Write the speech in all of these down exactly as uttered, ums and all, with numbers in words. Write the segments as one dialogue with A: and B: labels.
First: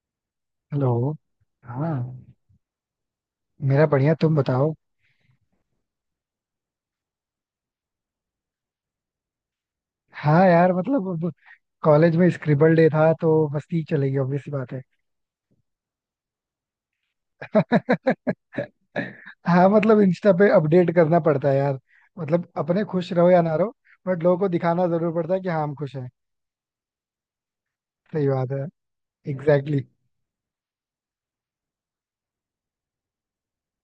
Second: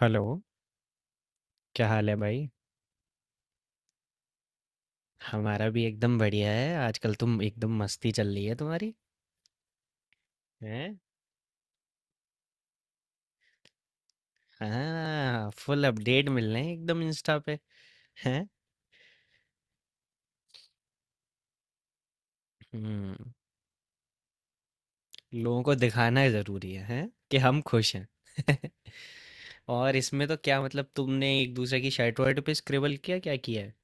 A: Hello,
B: hello.
A: क्या
B: हाँ.
A: हाल है भाई?
B: मेरा बढ़िया, तुम बताओ.
A: हमारा भी एकदम बढ़िया है। आजकल तुम एकदम मस्ती चल रही है तुम्हारी।
B: हाँ यार,
A: हैं?
B: मतलब अब कॉलेज में स्क्रिबल डे था तो मस्ती चलेगी, ऑब्वियस सी बात है.
A: हाँ, फुल अपडेट मिल रहे हैं एकदम इंस्टा पे। हैं?
B: हाँ, मतलब इंस्टा पे अपडेट करना पड़ता है यार. मतलब अपने खुश
A: हम्म,
B: रहो या ना रहो. बट लोगों को दिखाना जरूर पड़ता है कि
A: लोगों
B: हाँ,
A: को
B: हम खुश हैं.
A: दिखाना जरूरी है, हैं? कि हम खुश हैं।
B: सही बात है. Exactly exactly.
A: और इसमें तो क्या मतलब तुमने एक दूसरे की शर्ट वर्ट पे स्क्रिबल किया क्या किया है?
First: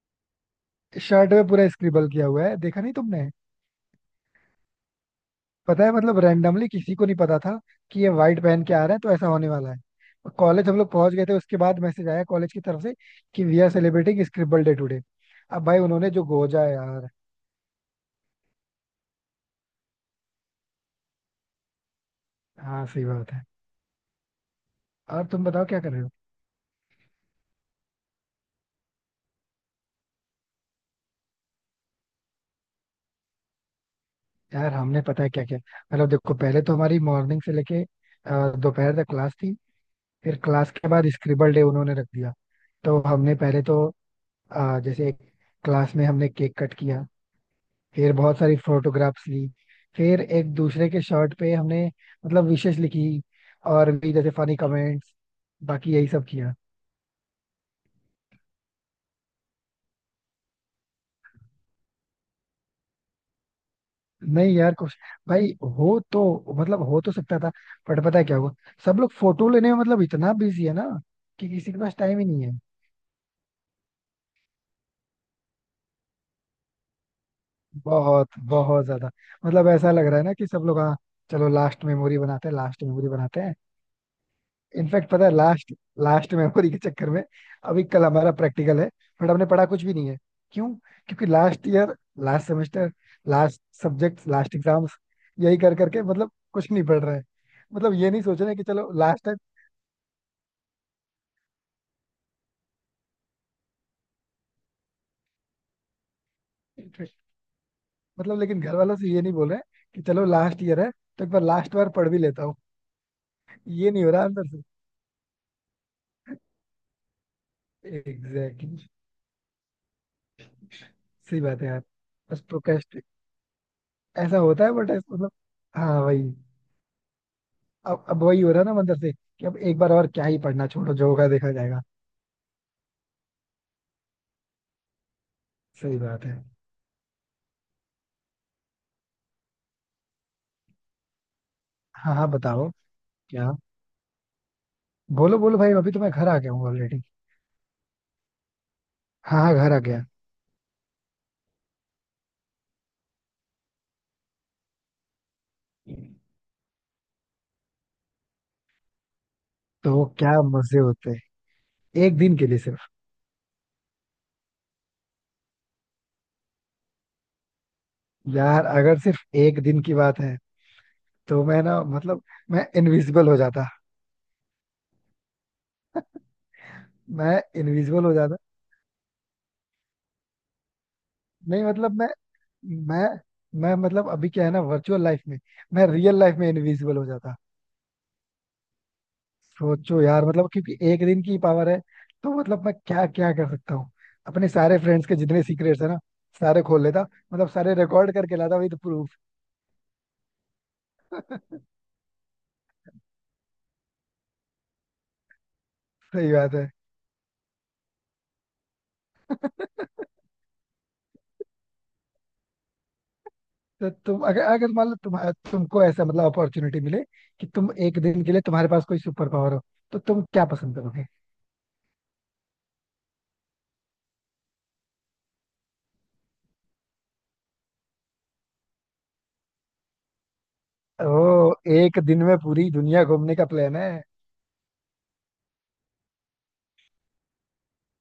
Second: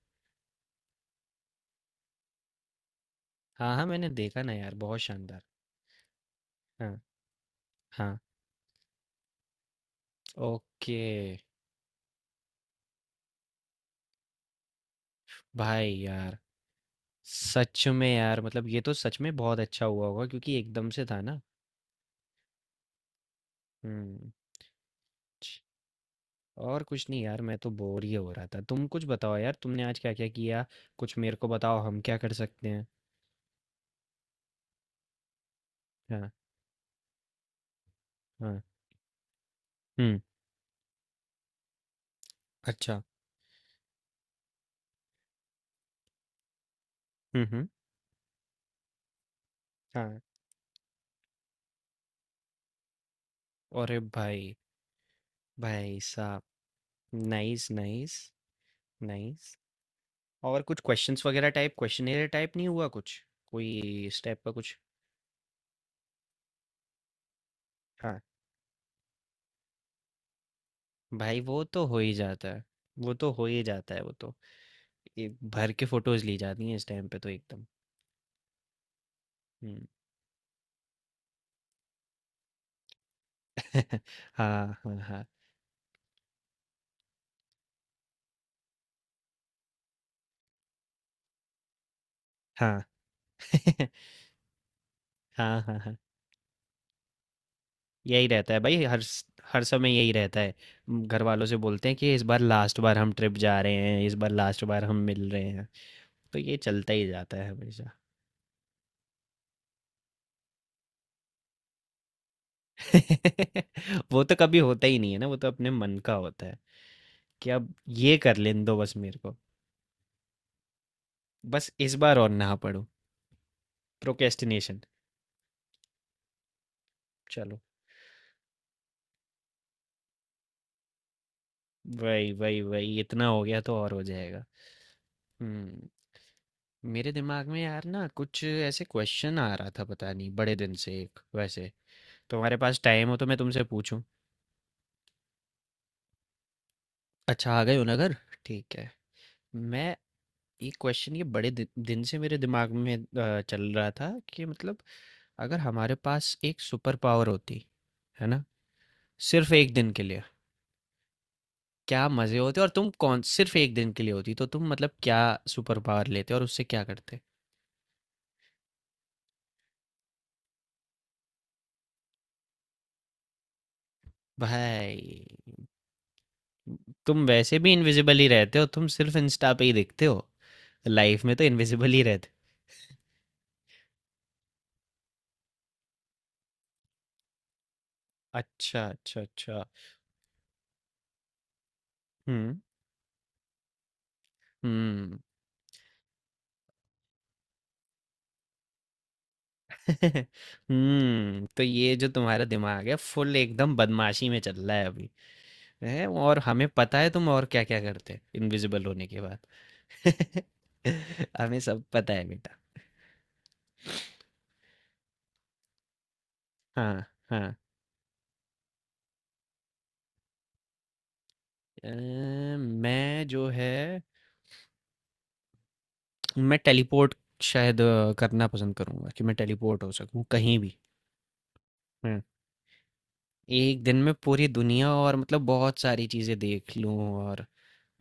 B: शर्ट पे पूरा स्क्रिबल किया हुआ है, देखा नहीं तुमने.
A: हाँ हाँ मैंने देखा ना यार, बहुत शानदार।
B: पता है, मतलब रैंडमली किसी
A: हाँ
B: को नहीं पता था कि ये
A: हाँ
B: व्हाइट पहन के आ रहे हैं तो ऐसा होने वाला है. कॉलेज हम लोग
A: ओके।
B: पहुंच गए थे, उसके बाद मैसेज आया कॉलेज की तरफ से कि we are celebrating scribble day today. अब भाई
A: भाई
B: उन्होंने जो
A: यार,
B: गोजा है यार.
A: सच में यार मतलब ये तो सच में बहुत अच्छा हुआ होगा क्योंकि एकदम से था ना।
B: हाँ, सही बात है.
A: हम्म।
B: और तुम बताओ क्या कर रहे हो.
A: और कुछ नहीं यार मैं तो बोर ही हो रहा था, तुम कुछ बताओ यार, तुमने आज क्या क्या किया? कुछ मेरे को बताओ हम क्या कर सकते हैं।
B: यार हमने, पता है क्या क्या, मतलब
A: हाँ।
B: देखो पहले तो हमारी मॉर्निंग से लेके अ,
A: हाँ।
B: दोपहर तक क्लास थी.
A: हम्म।
B: फिर क्लास के बाद स्क्रिबल डे उन्होंने रख दिया. तो
A: अच्छा।
B: हमने पहले तो अ, जैसे क्लास में हमने केक कट किया.
A: हम्म। हम्म।
B: फिर बहुत सारी फोटोग्राफ्स ली.
A: हाँ।
B: फिर एक दूसरे के शर्ट पे हमने मतलब विशेष लिखी, और
A: अरे
B: भी जैसे
A: भाई,
B: फनी कमेंट्स. बाकी
A: भाई
B: यही सब
A: साहब।
B: किया.
A: Nice nice nice. और कुछ क्वेश्चंस वगैरह टाइप, क्वेश्चनेयर टाइप नहीं हुआ कुछ? कोई इस टाइप का
B: नहीं यार,
A: कुछ?
B: कुछ भाई हो तो, मतलब हो तो सकता था. बट पता
A: हाँ।
B: है क्या हुआ. सब लोग फोटो लेने में मतलब इतना बिजी है ना,
A: भाई
B: कि
A: वो
B: किसी के
A: तो
B: पास
A: हो ही
B: टाइम ही नहीं
A: जाता
B: है.
A: है, वो तो हो ही जाता है। वो तो, ये भर के फोटोज ली जाती हैं इस टाइम पे तो एकदम।
B: बहुत बहुत ज्यादा. मतलब
A: हम्म।
B: ऐसा लग रहा है ना कि सब लोग, हाँ, चलो लास्ट मेमोरी बनाते हैं, लास्ट मेमोरी बनाते हैं.
A: हाँ हाँ
B: इनफैक्ट
A: हाँ
B: पता है, लास्ट लास्ट मेमोरी के चक्कर में अभी कल हमारा प्रैक्टिकल है, बट हमने पढ़ा कुछ भी नहीं है. क्यों? क्योंकि लास्ट ईयर, लास्ट
A: हाँ।
B: Semester, last subject, last exams,
A: हाँ
B: यही कर
A: हाँ हाँ हाँ।
B: करके मतलब कुछ नहीं पढ़ रहे हैं. मतलब ये नहीं
A: यही
B: सोच
A: रहता
B: रहे
A: है
B: कि
A: भाई
B: चलो
A: हर स-
B: लास्ट टाइम.
A: हर समय यही रहता है। म, घर वालों से बोलते हैं कि इस बार लास्ट बार हम ट्रिप जा रहे हैं, इस बार लास्ट बार हम मिल रहे हैं। तो ये चलता ही जाता है हमेशा।
B: मतलब लेकिन घर वालों से ये नहीं बोल रहे कि चलो लास्ट ईयर है तो एक बार लास्ट बार पढ़ भी लेता हूँ. ये नहीं हो
A: वो
B: रहा
A: तो
B: अंदर
A: कभी
B: से.
A: होता ही नहीं है ना, वो तो अपने मन का होता है कि अब ये कर लेने दो
B: एग्जैक्टली.
A: बस मेरे को।
B: सही बात है
A: बस
B: यार.
A: इस बार और
B: बस
A: ना पड़ो।
B: प्रोक्रेस्ट. ऐसा होता है
A: प्रोक्रेस्टिनेशन।
B: बट मतलब, हाँ भाई.
A: चलो।
B: अब अब वही हो रहा है ना मंदिर से कि अब एक बार और क्या ही पढ़ना, छोड़ो जो होगा देखा जाएगा.
A: वही वही वही, इतना हो गया तो और हो जाएगा। हम्म।
B: सही बात है.
A: मेरे दिमाग में यार ना कुछ ऐसे क्वेश्चन आ रहा था पता नहीं बड़े दिन से, एक वैसे।
B: हाँ हाँ,
A: तुम्हारे
B: बताओ.
A: पास टाइम हो तो मैं
B: क्या?
A: तुमसे पूछूं?
B: बोलो बोलो भाई, अभी तो मैं घर आ गया हूँ ऑलरेडी.
A: अच्छा आ गए हो ना घर? ठीक है।
B: हाँ हाँ, घर आ
A: मैं
B: गया.
A: ये क्वेश्चन, ये बड़े दि दिन से मेरे दिमाग में अ, चल रहा था कि मतलब अगर हमारे पास एक सुपर पावर होती, है ना, सिर्फ एक दिन के
B: तो
A: लिए।
B: क्या मजे होते हैं.
A: क्या
B: एक दिन
A: मज़े
B: के लिए
A: होते? और
B: सिर्फ.
A: तुम कौन सिर्फ एक दिन के लिए होती तो तुम मतलब क्या सुपर पावर लेते और उससे क्या करते?
B: यार अगर सिर्फ एक दिन की बात है, तो मैं ना, मतलब मैं इनविजिबल हो जाता.
A: भाई तुम
B: मैं
A: वैसे भी
B: इनविजिबल हो
A: इनविजिबल ही
B: जाता.
A: रहते हो, तुम सिर्फ इंस्टा पे ही दिखते हो, लाइफ में तो
B: नहीं
A: इनविजिबल
B: मतलब
A: ही
B: मैं
A: रहते।
B: मैं मैं मतलब अभी क्या है ना, वर्चुअल लाइफ में मैं रियल लाइफ में इनविजिबल हो जाता.
A: अच्छा अच्छा अच्छा।
B: सोचो यार, मतलब क्योंकि एक दिन की पावर है तो
A: हम्म
B: मतलब मैं क्या क्या कर सकता हूँ. अपने सारे फ्रेंड्स के
A: हम्म।
B: जितने सीक्रेट्स है ना, सारे खोल लेता. मतलब सारे रिकॉर्ड करके लाता विद प्रूफ.
A: हम्म तो ये जो तुम्हारा दिमाग है फुल एकदम बदमाशी में चल रहा है अभी है,
B: सही
A: और
B: बात
A: हमें
B: है.
A: पता है तुम और क्या क्या करते इनविजिबल होने के बाद। हमें सब पता है बेटा।
B: तो तुम, अगर अगर मान लो तुम, तुमको ऐसा मतलब अपॉर्चुनिटी मिले
A: हाँ
B: कि
A: हाँ।
B: तुम एक दिन के लिए, तुम्हारे पास कोई सुपर पावर हो, तो तुम क्या पसंद करोगे.
A: अ, मैं जो है, मैं टेलीपोर्ट शायद अ, करना पसंद करूंगा कि मैं टेलीपोर्ट हो सकूं कहीं भी।
B: ओ, एक
A: हुँ।
B: दिन में पूरी दुनिया घूमने का प्लान
A: एक
B: है.
A: दिन में पूरी दुनिया, और मतलब बहुत सारी चीज़ें देख लूँ। और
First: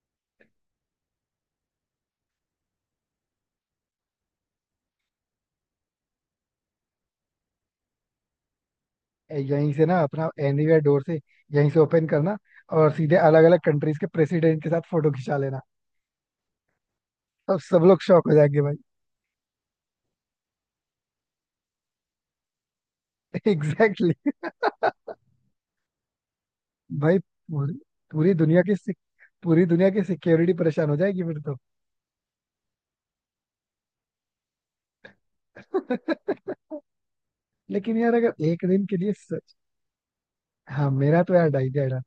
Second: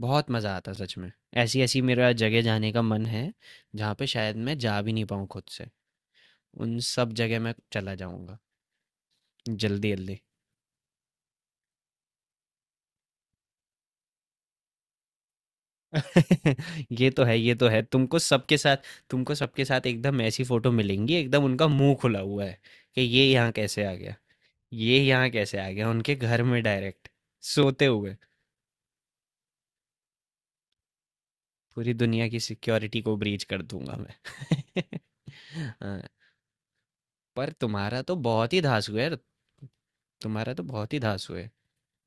A: बहुत मज़ा आता सच में। ऐसी-ऐसी मेरा जगह जाने का मन है, जहाँ पे शायद मैं जा भी नहीं पाऊँ खुद से। उन सब जगह मैं चला जाऊँगा,
B: यहीं से ना
A: जल्दी-जल्दी।
B: अपना एनीवेयर डोर से, यहीं से ओपन करना और सीधे अलग अलग कंट्रीज के प्रेसिडेंट के साथ फोटो खिंचा लेना.
A: ये तो है, ये
B: अब
A: तो है।
B: सब लोग
A: तुमको
B: शॉक हो
A: सबके
B: जाएंगे भाई.
A: साथ तुमको सबके साथ एकदम ऐसी फ़ोटो मिलेंगी, एकदम उनका मुँह खुला हुआ है कि ये यहाँ कैसे आ
B: एग्जैक्टली
A: गया?
B: exactly.
A: ये यहाँ कैसे आ गया? उनके घर में डायरेक्ट,
B: भाई पूरी
A: सोते हुए।
B: पूरी दुनिया की सिक- पूरी दुनिया की सिक्योरिटी परेशान हो जाएगी फिर तो.
A: पूरी दुनिया की सिक्योरिटी को ब्रीच कर दूँगा मैं। हाँ, पर
B: लेकिन
A: तुम्हारा
B: यार
A: तो
B: अगर
A: बहुत ही
B: एक दिन
A: धांसू
B: के
A: है
B: लिए
A: यार,
B: सच.
A: तुम्हारा तो
B: हाँ,
A: बहुत ही
B: मेरा
A: धांसू
B: तो
A: है।
B: यार आइडिया था.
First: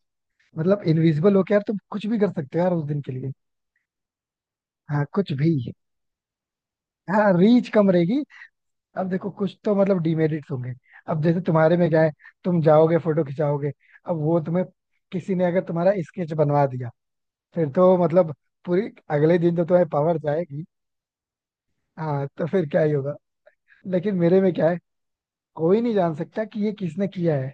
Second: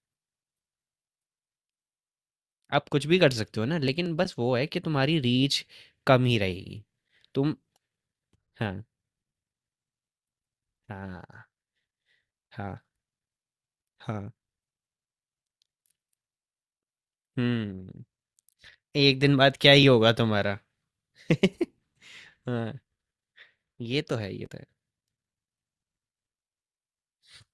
B: मतलब इनविजिबल होके यार तुम कुछ भी कर सकते हो यार उस
A: आप
B: दिन
A: कुछ
B: के
A: भी कर
B: लिए.
A: सकते हो ना, लेकिन बस वो है कि
B: हाँ,
A: तुम्हारी
B: कुछ
A: रीच
B: भी.
A: कम ही रहेगी।
B: हाँ,
A: तुम
B: रीच कम रहेगी.
A: हाँ
B: अब देखो कुछ तो मतलब डिमेरिट्स होंगे. अब जैसे
A: हाँ
B: तुम्हारे में क्या है, तुम
A: हाँ
B: जाओगे फोटो खिंचाओगे, अब
A: हाँ।
B: वो तुम्हें, किसी ने अगर तुम्हारा स्केच बनवा दिया, फिर तो
A: हम्म।
B: मतलब पूरी,
A: एक दिन
B: अगले दिन
A: बाद
B: तो
A: क्या ही
B: तुम्हें
A: होगा
B: पावर
A: तुम्हारा।
B: जाएगी. हाँ, तो फिर
A: हाँ,
B: क्या ही होगा.
A: ये
B: लेकिन
A: तो है,
B: मेरे
A: ये
B: में
A: तो है।
B: क्या है, कोई नहीं जान सकता कि ये किसने किया है.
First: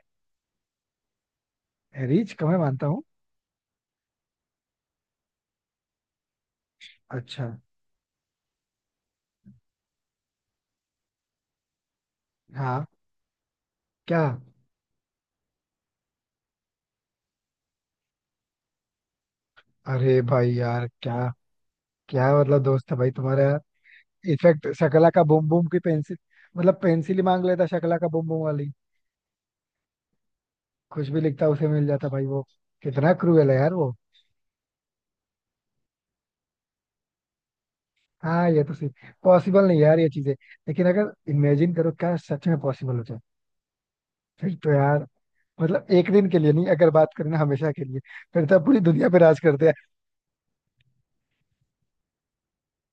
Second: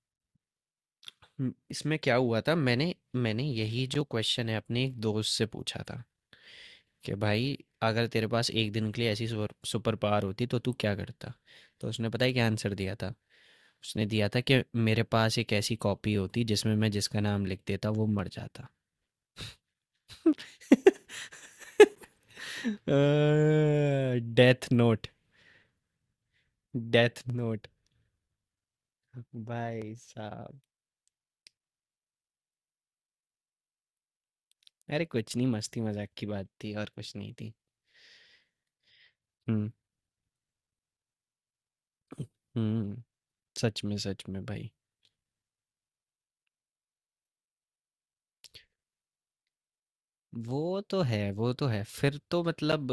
A: हम्म, इसमें क्या
B: रीच
A: हुआ
B: को
A: था,
B: मैं मानता
A: मैंने
B: हूँ.
A: मैंने यही जो क्वेश्चन है अपने एक दोस्त से पूछा था कि
B: अच्छा.
A: भाई अगर तेरे पास एक दिन के लिए ऐसी सुपर सुपर पावर होती तो तू क्या करता, तो उसने पता है क्या आंसर
B: हाँ.
A: दिया था। उसने
B: क्या?
A: दिया था कि मेरे पास एक ऐसी कॉपी होती जिसमें मैं जिसका नाम लिख देता वो मर जाता।
B: अरे भाई यार, क्या? क्या मतलब दोस्त है भाई तुम्हारा यार.
A: Death
B: in fact
A: note.
B: शकला का बूम बूम की पेंसिल, मतलब पेंसिल ही
A: डेथ
B: मांग लेता
A: नोट
B: शकला का बूम बूम वाली.
A: भाई साहब।
B: कुछ भी लिखता उसे मिल जाता भाई वो. कितना क्रूएल है यार वो.
A: अरे कुछ नहीं, मस्ती मजाक की बात थी और कुछ नहीं थी।
B: हाँ, ये तो पॉसिबल
A: हम्म
B: नहीं है यार, ये चीजें. लेकिन अगर इमेजिन करो, क्या सच में पॉसिबल
A: हम्म
B: हो जाए,
A: सच में सच में
B: फिर
A: भाई।
B: तो यार. मतलब एक दिन के लिए नहीं, अगर बात करें ना हमेशा के लिए, फिर तो पूरी दुनिया पे राज करते.
A: वो तो है, वो तो है, फिर तो मतलब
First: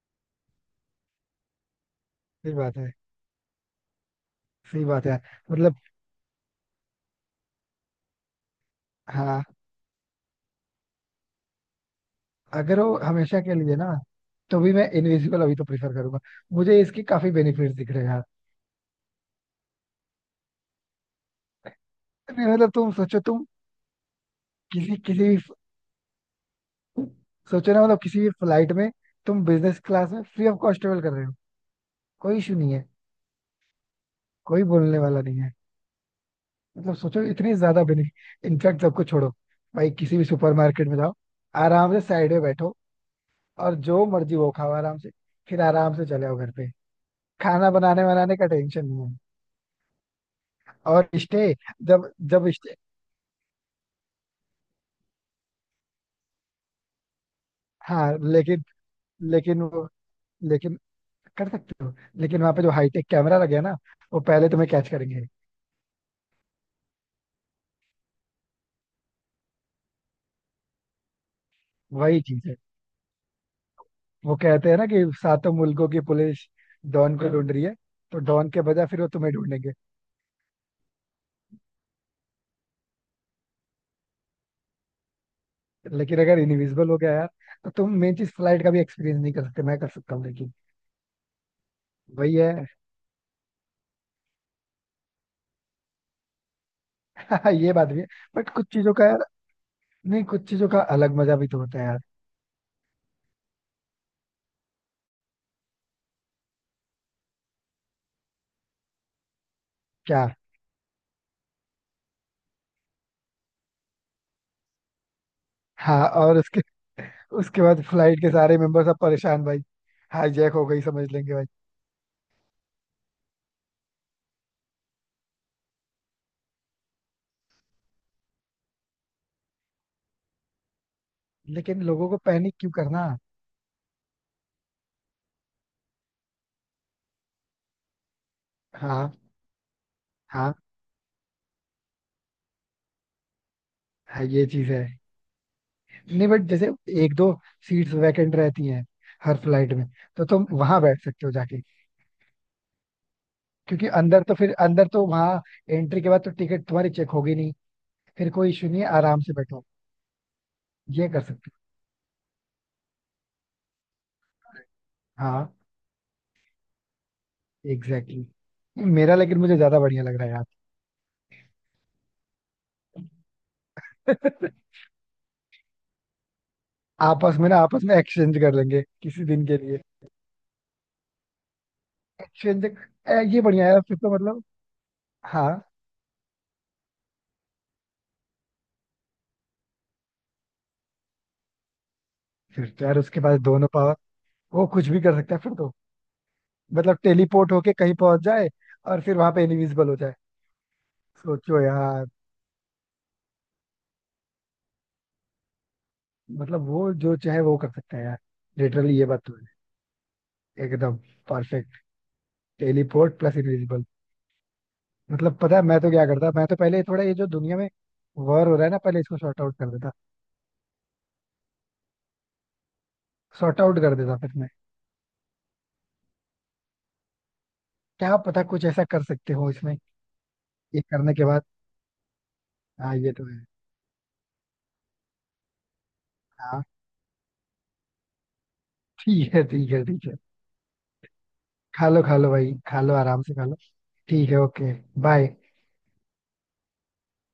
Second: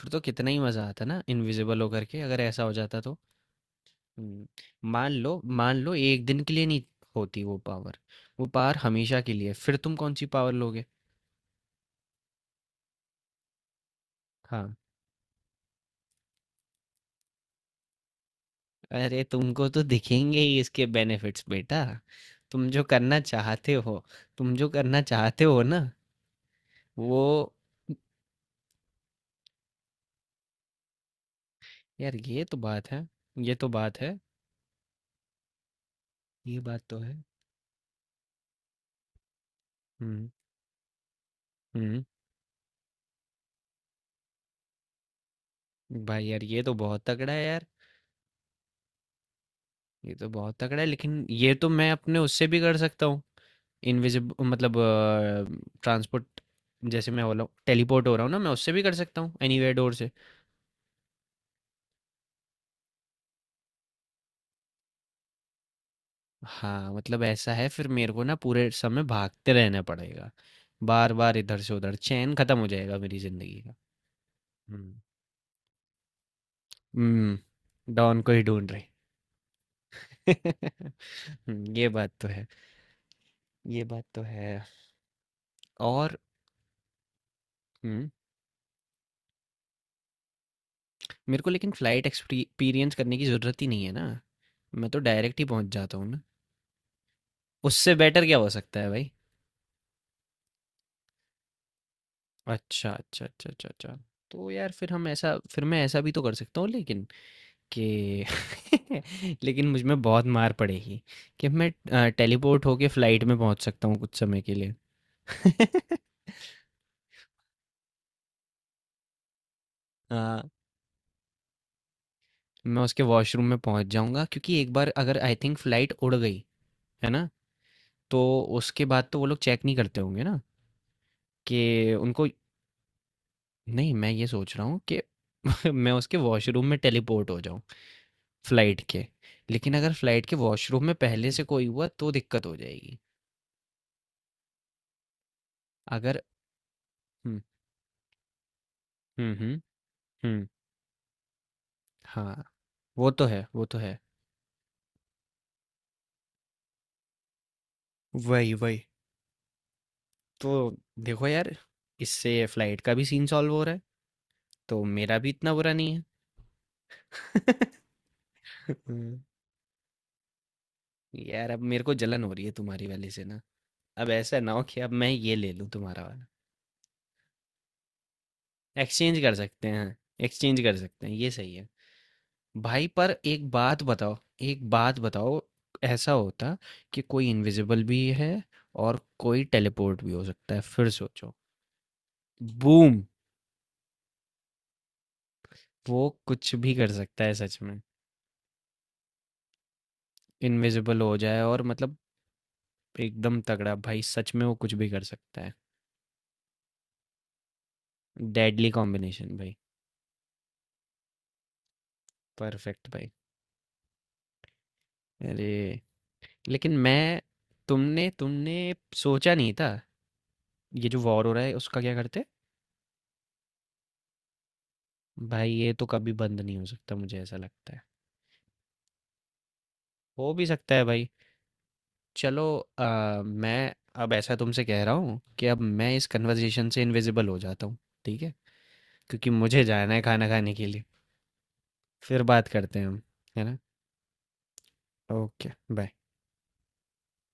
A: फिर तो कितना ही मज़ा आता ना इनविजिबल होकर के, अगर
B: सही
A: ऐसा हो
B: बात है.
A: जाता तो। हम्म,
B: सही बात
A: मान
B: है.
A: लो
B: मतलब
A: मान लो एक दिन के लिए नहीं होती वो पावर, वो पावर हमेशा के
B: हाँ,
A: लिए, फिर तुम कौन सी पावर लोगे?
B: अगर वो हमेशा के लिए ना, तो भी
A: हाँ।
B: मैं इनविजिबल अभी तो प्रेफर करूंगा. मुझे इसके काफी बेनिफिट्स दिख रहे हैं यार.
A: अरे तुमको तो दिखेंगे ही इसके बेनिफिट्स बेटा।
B: नहीं,
A: तुम
B: मतलब
A: जो
B: तुम
A: करना
B: सोचो, तुम
A: चाहते हो, तुम जो
B: किसी,
A: करना
B: किसी भी,
A: चाहते हो ना, वो।
B: सोचो ना, मतलब किसी भी फ्लाइट में तुम बिजनेस क्लास में फ्री ऑफ कॉस्ट ट्रेवल कर रहे हो.
A: यार
B: कोई
A: ये
B: इशू
A: तो
B: नहीं है.
A: बात है, ये तो बात है,
B: कोई बोलने वाला नहीं है.
A: ये बात
B: मतलब
A: तो है।
B: सोचो इतनी ज्यादा बेनिफिट. इनफैक्ट सबको छोड़ो, भाई किसी भी
A: हम्म
B: सुपरमार्केट में जाओ, आराम से
A: हम्म।
B: साइड में बैठो और जो मर्जी वो खाओ आराम से, फिर आराम से
A: भाई
B: चले आओ
A: यार
B: घर
A: ये
B: पे.
A: तो बहुत तगड़ा है यार,
B: खाना बनाने बनाने का टेंशन नहीं है.
A: ये तो बहुत तगड़ा है,
B: और
A: लेकिन
B: स्टे,
A: ये तो मैं
B: जब
A: अपने उससे
B: जब
A: भी
B: स्टे.
A: कर सकता हूँ। इनविजिब मतलब ट्रांसपोर्ट, जैसे मैं हो रहा हूँ टेलीपोर्ट हो
B: हाँ
A: रहा हूँ ना, मैं
B: लेकिन
A: उससे भी कर सकता हूँ
B: लेकिन
A: एनीवेयर
B: वो,
A: डोर से।
B: लेकिन कर सकते हो. लेकिन वहां पे जो हाईटेक कैमरा लगे हैं ना, वो पहले तुम्हें कैच करेंगे.
A: हाँ मतलब ऐसा है, फिर मेरे को ना पूरे समय भागते रहना पड़ेगा। बार बार इधर से उधर,
B: वही
A: चैन
B: चीज है.
A: खत्म हो जाएगा मेरी जिंदगी का।
B: वो कहते हैं ना कि
A: हम्म
B: सातों मुल्कों की पुलिस डॉन को
A: हम्म,
B: ढूंढ रही है, तो
A: डॉन को ही
B: डॉन के
A: ढूंढ रहे।
B: बजाय फिर वो तुम्हें ढूंढेंगे.
A: हम्म, ये बात तो है, ये बात तो है, और।
B: लेकिन अगर इनविजिबल हो गया यार, तो तुम
A: हम्म
B: मेन चीज फ्लाइट का भी एक्सपीरियंस नहीं कर सकते, मैं कर सकता हूँ लेकिन.
A: मेरे को लेकिन फ्लाइट
B: वही है.
A: एक्सपीरियंस करने की जरूरत ही नहीं है ना। मैं तो डायरेक्ट ही पहुंच जाता हूँ।
B: ये बात
A: उससे
B: भी है.
A: बेटर क्या हो
B: बट कुछ
A: सकता है
B: चीजों का
A: भाई?
B: यार, नहीं कुछ चीजों का अलग मजा भी तो होता है यार.
A: अच्छा अच्छा अच्छा अच्छा अच्छा। तो यार फिर हम ऐसा फिर मैं ऐसा भी तो कर सकता हूँ, लेकिन कि लेकिन मुझ में
B: क्या?
A: बहुत मार पड़ेगी कि मैं टेलीपोर्ट होके फ्लाइट में पहुंच सकता हूँ कुछ समय के लिए।
B: हाँ, और उसके उसके बाद फ्लाइट के सारे मेंबर सब परेशान भाई.
A: हाँ,
B: हाईजैक हो गई समझ लेंगे भाई.
A: मैं उसके वॉशरूम में पहुंच जाऊंगा, क्योंकि एक बार अगर आई थिंक फ्लाइट उड़ गई, है ना, तो उसके बाद तो वो लोग चेक नहीं करते होंगे ना
B: लेकिन
A: कि
B: लोगों को
A: उनको।
B: पैनिक क्यों करना.
A: नहीं, मैं ये सोच रहा हूँ कि मैं उसके वॉशरूम में टेलीपोर्ट हो जाऊं, फ्लाइट के।
B: हाँ
A: लेकिन अगर फ्लाइट के
B: हाँ
A: वॉशरूम में पहले से कोई हुआ तो दिक्कत हो जाएगी।
B: हाँ, ये चीज है.
A: अगर
B: नहीं बट जैसे एक दो
A: हुँ,
B: सीट्स वैकेंट रहती हैं
A: हुँ,
B: हर
A: हुँ,
B: फ्लाइट में, तो तुम
A: हुँ,
B: वहां बैठ सकते हो जाके.
A: हाँ, वो तो है, वो तो
B: क्योंकि
A: है।
B: अंदर तो, फिर अंदर तो वहां एंट्री के बाद तो टिकट तुम्हारी चेक होगी नहीं, फिर कोई
A: वही,
B: इशू नहीं
A: वही।
B: है, आराम से बैठो.
A: तो
B: ये कर
A: देखो यार,
B: सकते
A: इससे फ्लाइट का भी सीन सॉल्व हो रहा है, तो मेरा
B: हो.
A: भी इतना
B: हाँ
A: बुरा नहीं है।
B: Exactly exactly. मेरा,
A: हुँ,
B: लेकिन मुझे ज्यादा बढ़िया लग रहा है
A: यार अब मेरे को जलन हो रही है तुम्हारी वाली से ना। अब ऐसा
B: यार.
A: ना हो कि अब मैं ये ले लूँ तुम्हारा वाला।
B: आपस में ना, आपस में एक्सचेंज कर लेंगे
A: एक्सचेंज
B: किसी
A: कर
B: दिन के
A: सकते
B: लिए.
A: हैं, एक्सचेंज कर सकते हैं, ये सही है।
B: एक्सचेंज.
A: भाई पर
B: ये
A: एक
B: बढ़िया है
A: बात
B: फिर तो
A: बताओ,
B: मतलब.
A: एक बात बताओ,
B: हाँ,
A: ऐसा होता कि कोई इनविजिबल भी है और कोई टेलीपोर्ट भी हो सकता है, फिर सोचो।
B: फिर तो
A: बूम।
B: यार उसके पास दोनों पावर, वो कुछ भी कर सकता है फिर तो.
A: वो कुछ भी कर
B: मतलब
A: सकता है
B: टेलीपोर्ट
A: सच
B: होके
A: में।
B: कहीं पहुंच जाए, और फिर वहां पे इनविजिबल हो जाए.
A: इनविजिबल हो जाए और
B: सोचो
A: मतलब,
B: यार.
A: एकदम तगड़ा भाई, सच में वो कुछ भी कर सकता है।
B: मतलब वो जो चाहे वो कर सकता है यार.
A: डेडली
B: लिटरली, ये बात तो
A: कॉम्बिनेशन भाई।
B: है एकदम. परफेक्ट.
A: परफेक्ट भाई।
B: Teleport plus invisible. मतलब पता है
A: अरे
B: मैं तो क्या करता, मैं तो
A: लेकिन
B: पहले थोड़ा ये
A: मैं
B: जो दुनिया में
A: तुमने
B: वॉर हो
A: तुमने
B: रहा है ना, पहले इसको
A: सोचा
B: सॉर्ट
A: नहीं
B: आउट
A: था,
B: कर देता.
A: ये जो वॉर हो रहा है उसका क्या करते?
B: सॉर्ट आउट कर देता फिर मैं.
A: भाई ये तो कभी बंद नहीं हो सकता, मुझे ऐसा लगता है।
B: क्या पता कुछ ऐसा कर सकते हो इसमें,
A: हो भी सकता
B: ये
A: है भाई।
B: करने के बाद.
A: चलो।
B: हाँ, ये
A: अ,
B: तो है.
A: मैं, अब ऐसा तुमसे कह रहा हूँ कि अब मैं इस
B: हाँ.
A: कन्वर्सेशन से इनविजिबल हो जाता हूँ। ठीक है? क्योंकि
B: ठीक है,
A: मुझे
B: ठीक है,
A: जाना है
B: ठीक है.
A: खाना खाने के लिए।
B: खा लो खा
A: फिर
B: लो
A: बात
B: भाई,
A: करते
B: खा
A: हैं
B: लो
A: हम,
B: आराम से
A: है
B: खा लो.
A: ना?
B: ठीक है. Okay, bye.
A: Okay bye.